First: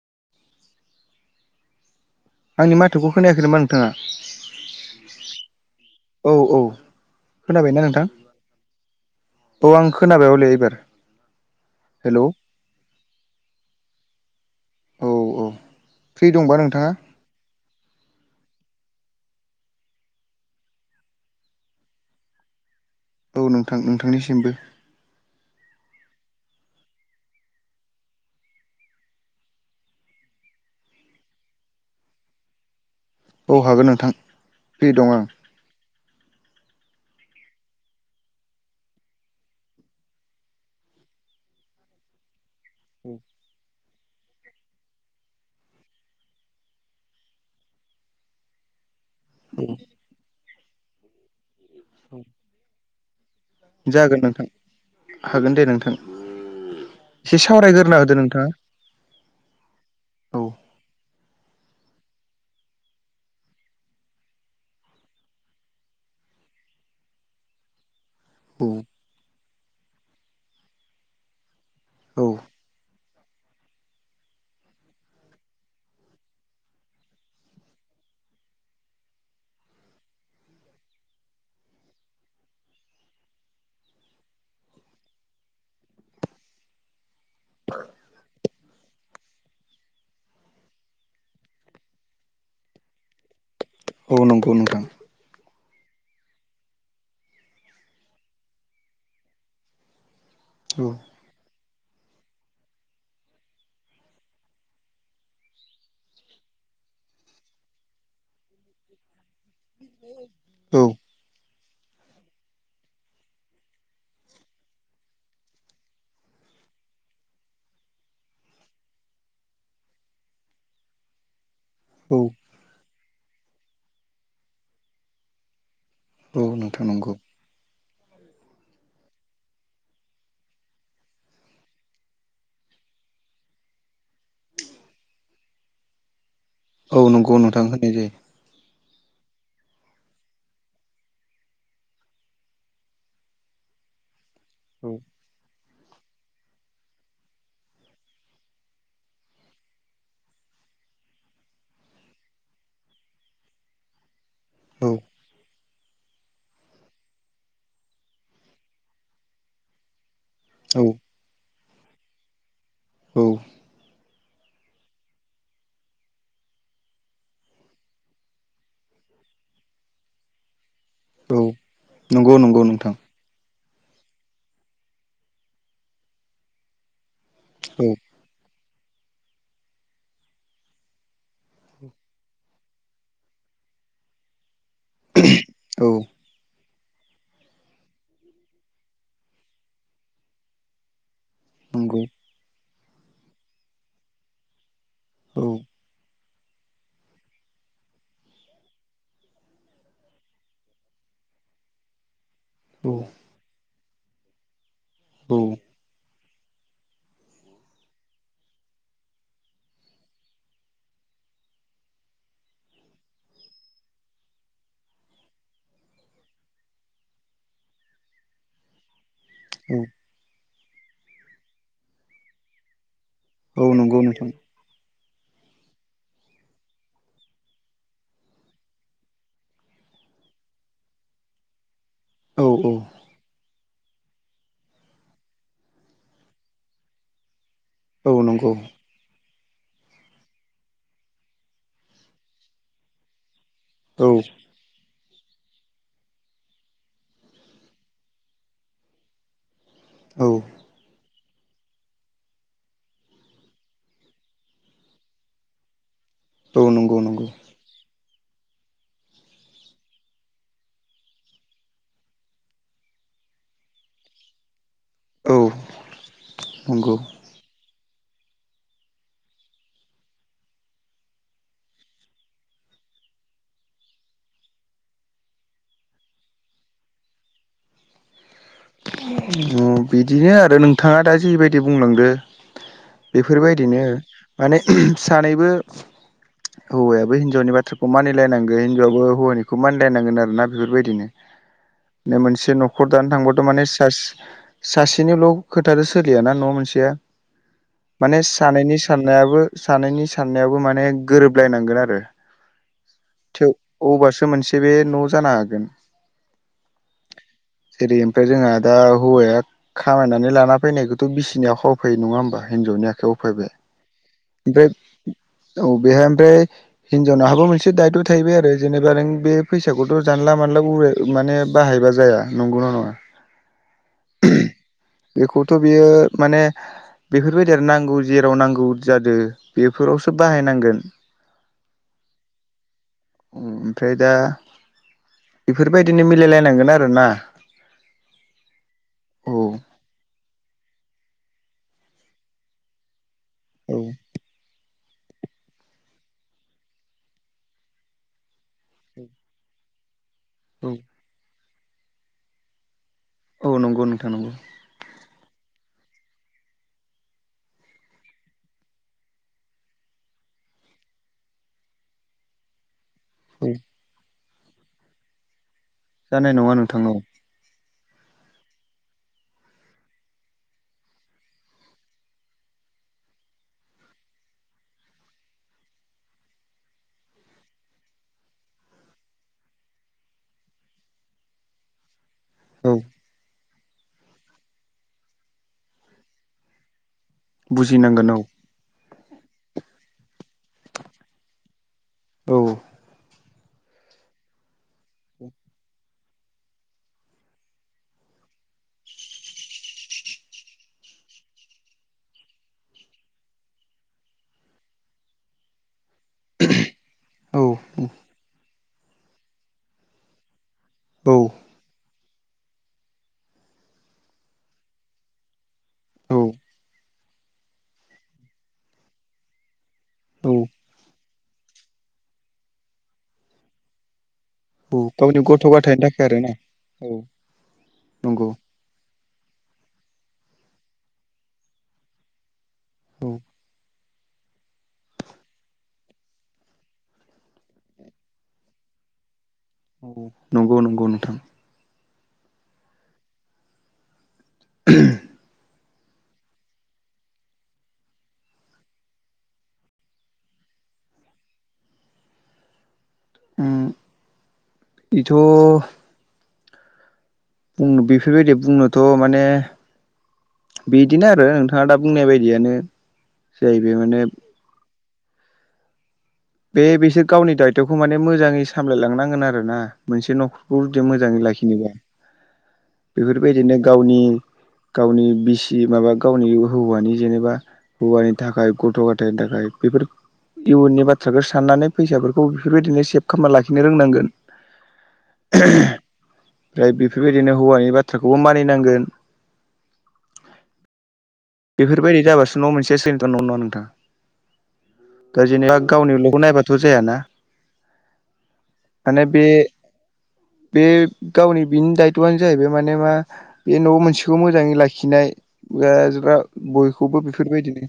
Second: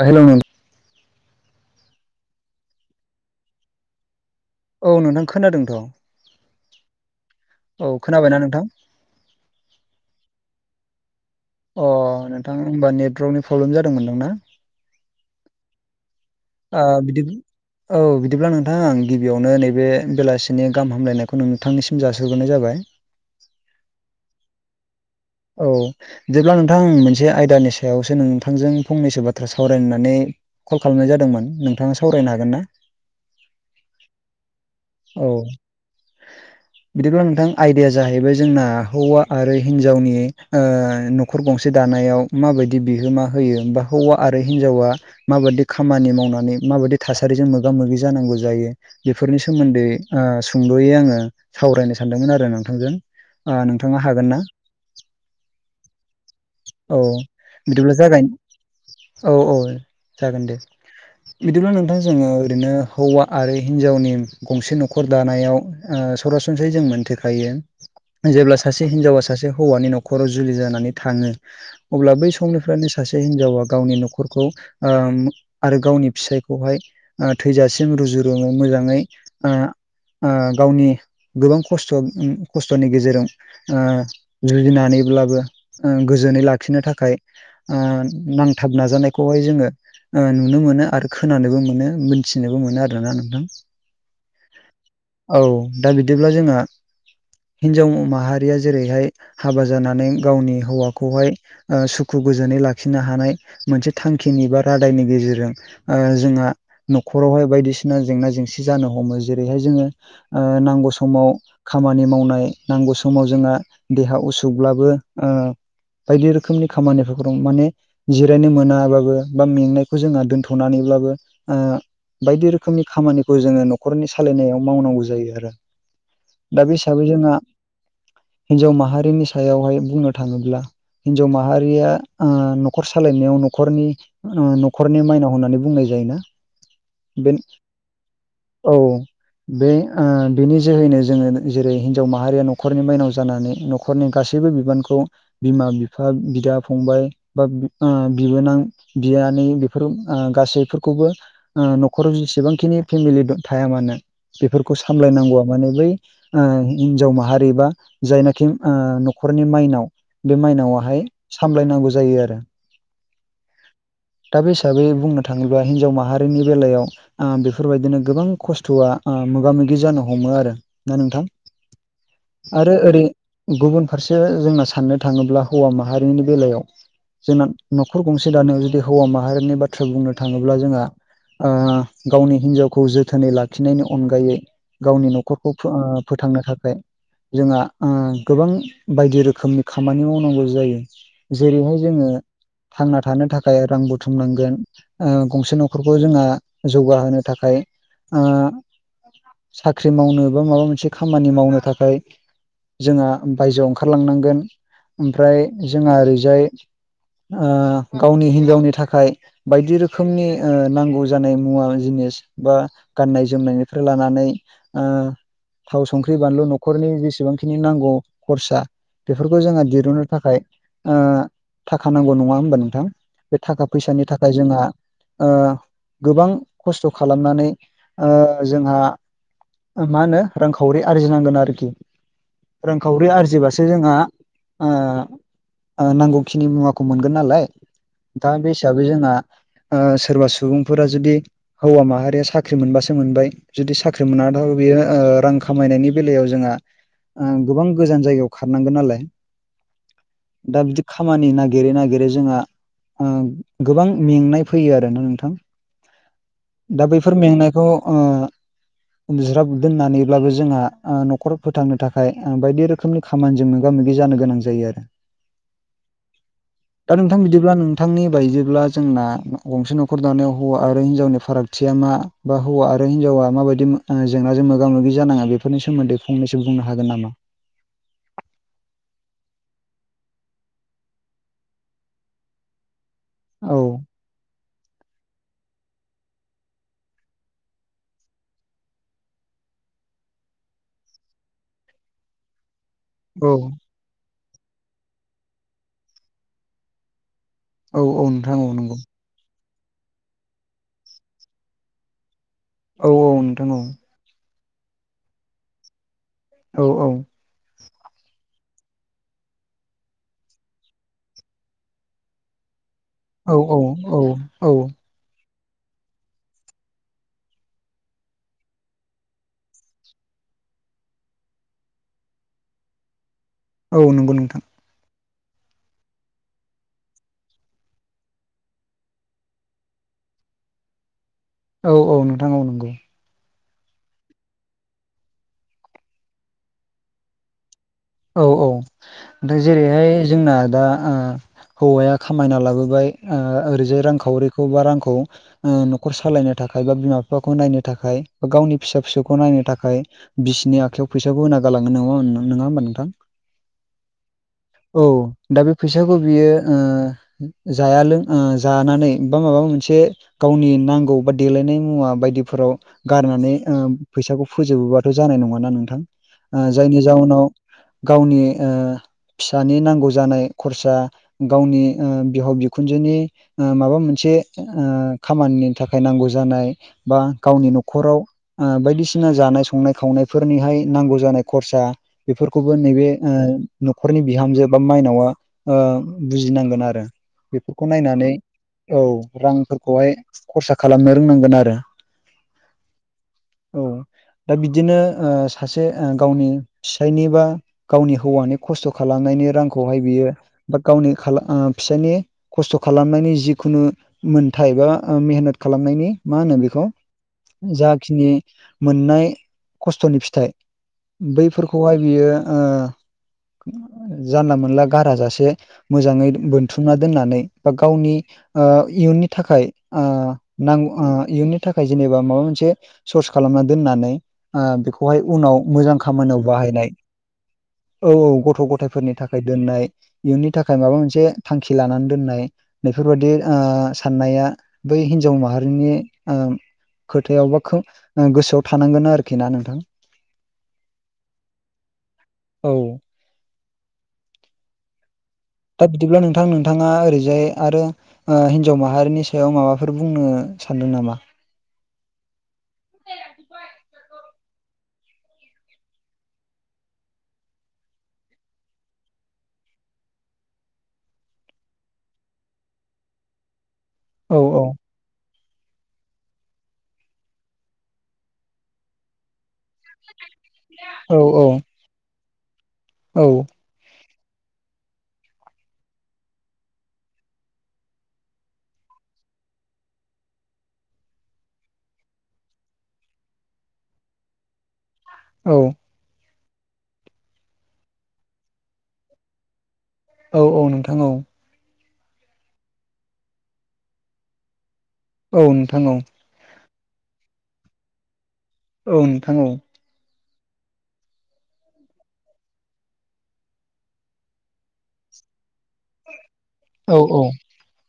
ओ हेलौ नों आंनि माथोखौ खोनायाखै नामा नोंथाङा? औ नोंथां खोनादोंथ'। औ औ खोनाबायना नोंथां? खोनाबायना नोंथां औ आं खोनाबाय हले एबार। अ हेलौ नोंथां होनबा नेटवर्कनि प्रब्लेम जादोंमोनदां ना? औ औ फ्रि दंबा अ नोंथाङा बिदिनो। औ बिदिब्ला नोंथां आं गिबियावनो नैबे बेलासिनि गाहाम हामलायनायखौ नोंथांनिसिम जासिहरग्रोनाय जाबाय। औ नोंथां नोंथांनिसिमबो। औ बिदिब्ला नोंथां मोनसे आयदानि सायावसो नोंथांजों फंनैसो बाथ्रा सावरायनो होनननै कल खालामनाय जादोंमोन नोंथाङा सावरायनो हागोन ना? औ हागोन नोंथां फ्रि दं आं। औ बिदिब्ला नोंथां आयदाया जाहैबाय जोंना हौवा आरो हिनजावनि ओ न'खर गंसे दानायाव माबायदि बिहोमा होयो बा हौवा आरो हिनजावा माबादि खामानि मावनानै माबायदि थासारिजों मोगा मोगि जानांगौ जायो बेफोरनि औ सोमोन्दै ओ सुंद'यै आङो सावरायनो सानदोंमोन आरो नोंथांजों ओ नोंथाङा जागोन हागोन ना? नोंथां हागोन दे नोंथां औ एसे बिदिब्ला सावरायगोरना जागाय होदो नोंथाङा। औ औ औ जागोन दे। बिदिब्ला नोंथां जोङो ओरैनो हौवा आरो हिनजावनि गंसे न'खर दानायाव ओ सरासनस्रायै जों मोनथिखायो जेब्ला औ सासे हिनजावा सासे हौवानि नख न'खराव जुलि जानानै थाङो अब्ला औ बै समनिफ्रायनो सासे हिनजावा गावनि न'खरखौ ओम आरो गावनि फिसायखौहाय ओ थैजासिम रुजु रुमु मोजाङै ओ ओ गावनि गोबां खस्थ 'उ खस्थ'नि गेजेरजों ओ जुजिनानैब्लाबो ओ गोजोनै लाखिनो थाखाय ओ नांथाब नाजानायखौहाय जोङो ओ नुनो मोनो आरो खोनानोबो मोनो मोनथिनोबो मोनो आरोना नोंथां। औ नंगौ नोंथां। औ दा बिदिब्ला जोंहा हिनजाव माहारिया जेरैहाय हाबा जानानै गावनि औ हौवाखौहाय ओ सुखु गोजोनै लाखिनो हानाय मोनसे थांखिनि बा रादायनि गेजेरजों ओ जोंहा न'खरावहाय बायदिसिना जेंना जेंसि जानो हमो जेरैहाय जोङो ओ औ नांगौ समाव खामानि मावनाय नांगौ समाव जोंहा देहा उसुग उसुगब्लाबो ओ बायदि रोखोमनि खामानिफोरखौ रं माने जिरायनो मोनाबाबो बा मेंनायखौ जोंहा दोन्थ'नानैब्लाबो ओ औ बायदि रोखोमनि खामानिखौ जोङो न'खरनि सालायनायाव मावनांगौ जायो आरो। औ दा बे नोंथां हिसाबै नंगौ जोंहा हिन्जाव माहारिनि सायावहाय बुंनो थाङोब्ला हिन्जाव माहारिया ओ न'खर सालायनायाव न'खरनि न'खरनि माइनाव होननानै बुंनाय जायोना। औ बे नंगौ नोंथां होनाय जायो। औ बे ओ बिनि जोहैनो जोङो जेरै हिनजाव माहारिया न'खरनि माइनाव जानानै न'खरनि गासैबो बिबानखौ औ बिमा बिफा बिदा फंबाय बा ओ बिबोनां बियानै बेफोर ओ गासैफोरखौबो ओ न'खराव जेसेबांखिनि फेमिलि द थाया मानो बेफोरखौ औ सामलायनांगौआ माने बै ओ हिनजाव माहारि बा जायनाखि ओ न'ख न'खरनि माइनाव बे माइनावाहाय औ सामलायनांगौ जायो आरो औ दा बे हिसाबै बुंनो थाङोब्ला हिन्जाव माहारिनि बेलायाव ओ बेफोरबायदिनो गोबां खस्थ'आ ओ मोगा मोगि जानो हमो आरो ना नोंथां? औ नंगौ नंगौ आरो नोंथां ओरै गुबुन फारसे जोंना साननो थाङोब्ला हौवा माहारिनि बेलायाव जोंना औ न'खर गंसे दानायाव जुदि हौवा माहारिनि बाथ्रा बुंनो थाङोब्ला जोंहा ओ गावनि हिनजावखौ जोथोनै लाखिनायनि अनगायै गावनि न'खरखौ फो औ ओ फोथांनो थाखाय जोंहा ओ गोबां बायदि रोखोमनि खामानि मावनांगौ जायो जेरैहाय नंगौ जोङो थांना थानो थाखाय रां बुथुमनांगोन ओ औ गंसे न'खरखौ जोंहा जौगाहोनो थाखाय ओ साख्रि मावनो बा माबा मोनसे खामानि मावनो थाखाय औ जोंहा बायजोआव ओंख खारलांनांगोन ओमफ्राय औ जोंहा ओरैजाय ओ गावनि हिन्जावनि थाखाय बायदि रोखोमनि ओ नांगौ जानाय मुवा जिनिस बा गाननाय जोमनायनिफ्राय लानानै ओ थाव संख्रि बानलु न'खरनि जेसेबांखिनि नांगौ खरसा बेफोरखौ जोङो औ दिरुननो थाखाय ओ थाखा नांगौ नङा होमबा नोंथां? बे औ थाखा नंगौ फैसानि नोंथां थाखाय जोंहा ओ गोबां खस्थ' खालामनानै ओ जोंहा ओ मा होनो रांखावरि आरजिनांगोन आरोखि औ औ रांखावरि आरजिबास सो जोंहा ओ ओ नांगौखिनि मुवाखौ मोनगोन नालाय औ दा नंगौ बे हिसाबै जोंआ ओ सोरबा सुबुंफोरा जुदि हौवा माहारिया साख्रि मोनबासो मोनबाय जुदि साख्रि औ मोनाथ' बेयो ओ रां खामायनायनि बेलायाव जोंआ ओ गोबां गोजान जायगायाव खारनांगोन नालाय औ दा बिदि खामानि नागिरै नागिरै जोंहा ओ गोबां मेंनाय फैयो आरोना नोंथां औ दा नंगौ बैफोर नंगौ मेंनायखौ ओ ओ ज्राब दोननानैब्लाबो जोंहा ओ न'खर फोथांनो थाखाय ओ बायदि रोखोमनि खामानिजों मोगा मोगि जानो गोनां जायो आरो औ नंगौ दा नोंथां बिदिब्ला नों नोंथांनि बायदिब्ला जोंना गंसे न'खर दानायाव हौवा आरो हिनजावनि फारागथिया मा बा हौवा आरो हिन्जावा माबायदि मो ओ जेंनाजों मोगा मोगि जानाङा बेफोरनि सोमोन्दै फंनैसो बुंनो हागोन नामा? [unintelligible] ओ बिदिनो आरो नोंथाङा दा जिबायदि बुंलांदो औ बेफोरबायदिनो माने सानैबो [inaudible] हौवायाबो हिनजावनि बाथ्राखौ मानिलायनांगोन हिनजावआबो हौवानिखौ मानिलायनांगोन आरो ना बेफोरबायदिनो ना मोनसे न'ख खर दानो औ थांबाथ' माने सास सासेनिल' खोथादो सोलियाना न' मोनसेया औ औ माने नोंथां औ सानैनि नंगौ सान नायाबो सानैनि साननायाबो माने गोरोबलायनांगोन आरो औ औ नोंथां थेव औ अबासो मोनसे बे न' जानो हागोन। औ औ जेरै ओमफ्राय जोंहा दा हौवाया खामायनानै लाना फैनायखौथ' बिसिनि आखाइयाव होफैयो नङा होमबा हिनजावनि आख खाव औ होफायबाय औ औ औ ओमफ्राय औ बेेहाय ओमफ्राय हिनजाव ना हाबो मोनसे दायथ' थाहैबाय आरो जेनेबा नों बे फैसाखौथ' जानला मानला गुराय ओ माने बाहायबा जाया नंगौ नङा औ नंगौ नोंथां। बेखौथ' बियो माने बेफोरबायदि आरो नांगौ जेराव नांगौ जादो बेफोरावसो बाहायनांगोन। औ औ नोंथां औ नंगौ ओमफ्राय दा बेफोरबायदिनो मिलायलायनांगोन आरोना। औ औ औ दा जेरैहाय जोंना दा ओ हौवाया खामायना लाबोबाय ओ औ ओरैजाय रांखावरिखौ बा रांखौ ओ न'खर सालायनो थाखाय बा बिमा बिफाखौ नायनो थाखाय बा गावनि फिसा फिसौखौ नायनो थाखाय बिसिनि औ आखायाव फैसाबो होना गालाङो नङा नङा होमबा नोंथां? औ नंगौ नोंथां नंगौ। औ दा बे फैसाखौ बियो जाया लोङा ओ जानानै बा माबा मोनसे गावनि नांगौ बा देलायनाय मुवा बायदिफोराव गारनानै ओ फैसाखौ फोजोबोबाथ' जानाय नङाना जानाय नोंथां। नङा नोंथां जायनि जाउनाव गावनि ओ फिसानि नांगौ जानाय खरसा गावनि ओ बिहाव बिखुनजोनि ओ माबा मोनसे ओ खामानिनि थाखाय नांगौ जानाय बा गावनि न'खराव ओ बायदिसिना जानाय संनाय खावनायफोरनिहाय नांगौ जानाय खरसा बेफोरखौबो औ नैबे ओ न'खरनि बिहामजो बा माइनावा ओ बुजिनांगोन आरो। बेफोरखौ बुजिनांगोन नायनानै औ औ रांफोरखौहाय खरसा खालामनो रोंनांगोन आरो। औ दा बिदिनो ओ औ सासे ओ गावनि फिसायनि बा गावनि हौवानि खस्थ' खालामनायनि रांखौहाय बियो बा गावनि खाला- ओ फिसायनि खस्थ' खालामनायनि जिखुनु मोनथाय बा ओ मेहनत खालामनायनि मा होनो बेखौ औ जाखिनि मोननाय खस्थ'नि फिथाइ औ बैफोरखौहाय बियो ओ जानला मोनला गारा जासे मोजाङै औ बोनथुमना दोननानै बा गावनि ओ इयुननि थाखाय ओ नांगौ ओ इयुननि थाखाय जेनेबा माबा मोनसे सर्स खालामना दोननानै ओ बेखौहाय गावनि उनाव गथ' मोजां गथायनि थाखाय खामानियाव आरोना बाहायनाय। औ औ औ नंगौ गथ' गथायफोरनि थाखाय दोननाय। इयुननि थाखाय माबा मोनसे थांखि लानानै दोननाय औ बेफोरबायदि साननाया बै हिन्जाव माहारिनि ओ खोथायाव बा खो- गोसोआव थानांगोन आरोखिना नोंथां। औ नंगौ नंगौ नोंथां। औ [inaudible] दा बिदिब्ला नोंथां नोंथाङा ओरैजाय आरो ओ हिन्जाव माहारिनि सायाव माबाफोर बुंनो सानदों नामा? [inaudible] ओम [inaudible] बेथ' बुं बेफोरबायदि बुंनोथ' माने बिदिनो आरो नोंथाङा दा बुंनाय बायदियानो जाहैबाय माने औ औ बे बिसोर गावनि दायथ'खौ माने मोजाङै सामलायलांनांगोन आरो ना। मोनसे न'खरखौ जुदि औ मोजाङै औ लाखिनोबा औ बेफोरबायदिनो गावनि गावनि बिसि माबा गावनि हौवानि जेनेबा हौवानि थाखाय गथ' गथायनि थाखाय बेफोर इयुननि बाथ्रा बाथ्राखौ साननानै फैसाफोरखौ बेफोरबायदिनो सेभ खालामना लाखिनो रोंनांगोन। औ ओमफ्राय बेफोरबायदिनो हौवानि बाथ्राखौबो मानिनांगोन। औ औ नोंथां औ। बेफोरबादि जाबासो न' मोनसे सोलिगोन नङा होनबा नोंथां औ दा जेनेबा नोंथां औ गावनि ल' खौ नायबाथ' जायाना औ माने नोंथां बे औ बे गावनि बिनि दायथ'आनो जाहैबाय माने मा बे न' मोनसेखौ मोजाङै लाखिनाय औ बयखौबो औ बेफोरबादिनो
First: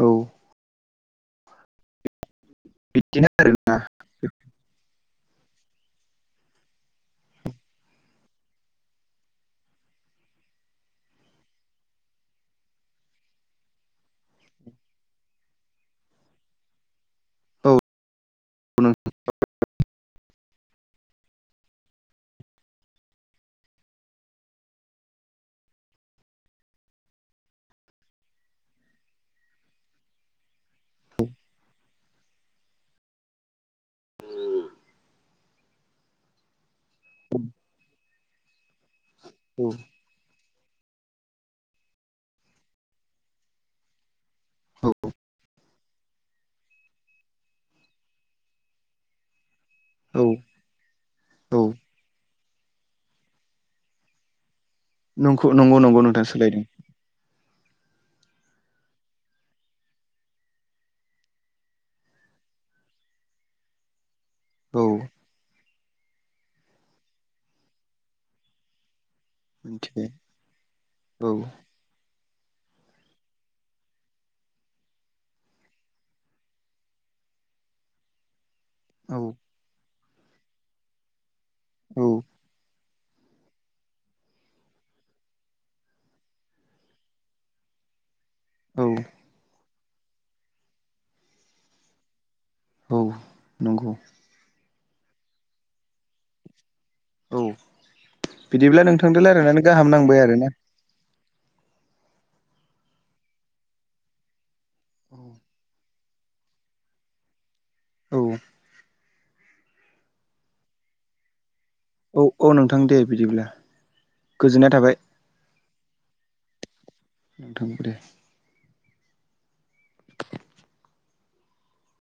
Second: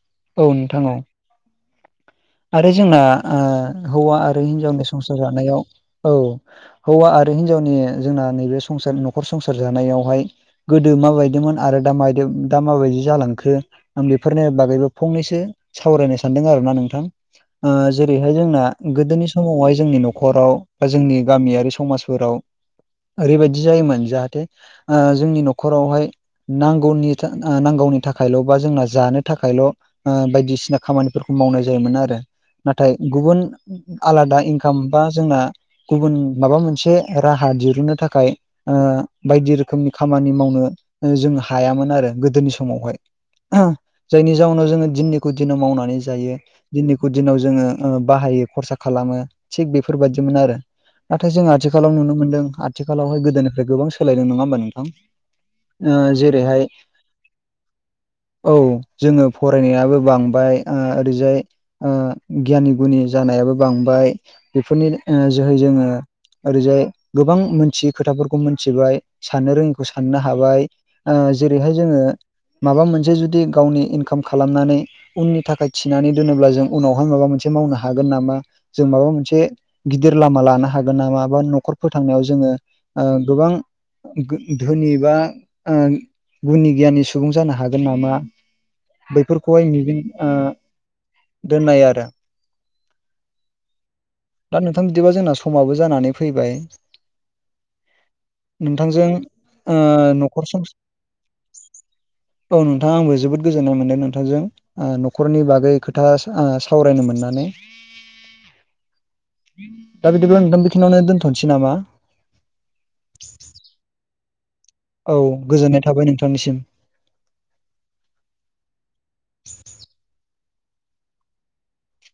औ औ नोंथां औ आरो जोंना बिदिनो आरो ओ‌ हौवा आरो हिन्जावनि संसार जानायाव औ हौवा आरो हिनजावनि जोंना नैबे संसार न'खर संसार जानायावहाय गोदो माबादिमोन आरो दा दा माबादि जालांखो आं बेफोरनि बागैबो फंनैसो सावरायनो सानदों आरोना नोंथां औ ओ जेरैहाय जोंना गोदोनि समावहाय जोंनि न'खराव बा जोंनि गामिआरि समाजफोराव ओरैबादि जायोमोन जाहाथे ओ‌ जोंनि न'खरावहाय नांगौनि नांगौनि थाखायल' बा जोंना जानो थाखायल' ओ बायदिसिना खामानिफोरखौ मावनाय जायोमोन आरो नाथाय गुबुन आलादा इनकाम बा जोंना गुबुन माबा मोनसे राहा दिरुननो थाखाय ओ बायदि औ रोखोमनि खामानि मावनो जों हायामोन आरो गोदोनि समावहाय ओ जायनि जाउनाव जोङो दिननिखौ दिनाव मावनानै जायो। दिननिखौ दिनाव जोङो ओ बाहायो खरसा खालामो थिग औ बेफोरबादिमोन आरो नाथाय जों औ आथिखालाव नुनो मोनदों आथिखालावहाय गोदोनिफ्राय गोबां सोलायदों नङा होमबा नोंथां नंगौ नंगौ नंगौ ओ नोंथां सोलायदों जेरैहाय औ जोङो फरायनायाबो बांबाय ओ ओरैजाय ओ गियानि गुनि जानायाबो बांबाय औ बेफोरनि ओ जोहै जोङो ओरैजाय गोबां मोनथियै खोथाफोरखौ मोनथिबाय साननो रोङिखौ मिथिबाय साननो हाबाय औ ओ जेरैहाय जोङो माबा मोनसे जुदि गावनि इनकाम खालामनानै उननि थाखाय थिनानै दोनोब्ला जों उनावहाय माबा मोनसे मावनो हागोन नामा जों माबा औ मोनसे गिदिर लामा लानो हागोन नामा बा नखर न'खर औ फोथांनायाव जोङो ओ गोबां धोनि बा ओ गुनि गियानि सुबुं जानो हागोन नामा? औ बैफोरखौहाय बिदिनो उम दोननाय आरो औ नंगौ दा नोंथां बिदिबा जोंना समाबो जानानै फैबाय औ बिदिब्ला नोंथांजों रायज्लायनानै ओ गाहाम नांबाय आरोना न'खर संसार औ नोंथां आंबो जोबोद गोजोननाय मोनदों नोंथांजों ओ न'खरनि बागै खोथा ओ सावरायनो मोननानै औ दा बिदिब्ला नोंथां बेखिनिआवनो दोनथ'नोसै नामा औ औ नोंथां दे बिदिब्ला गोजोननाय थाबाय औ गोजोननाय थाबाय नोंथांनिसिम नोंथां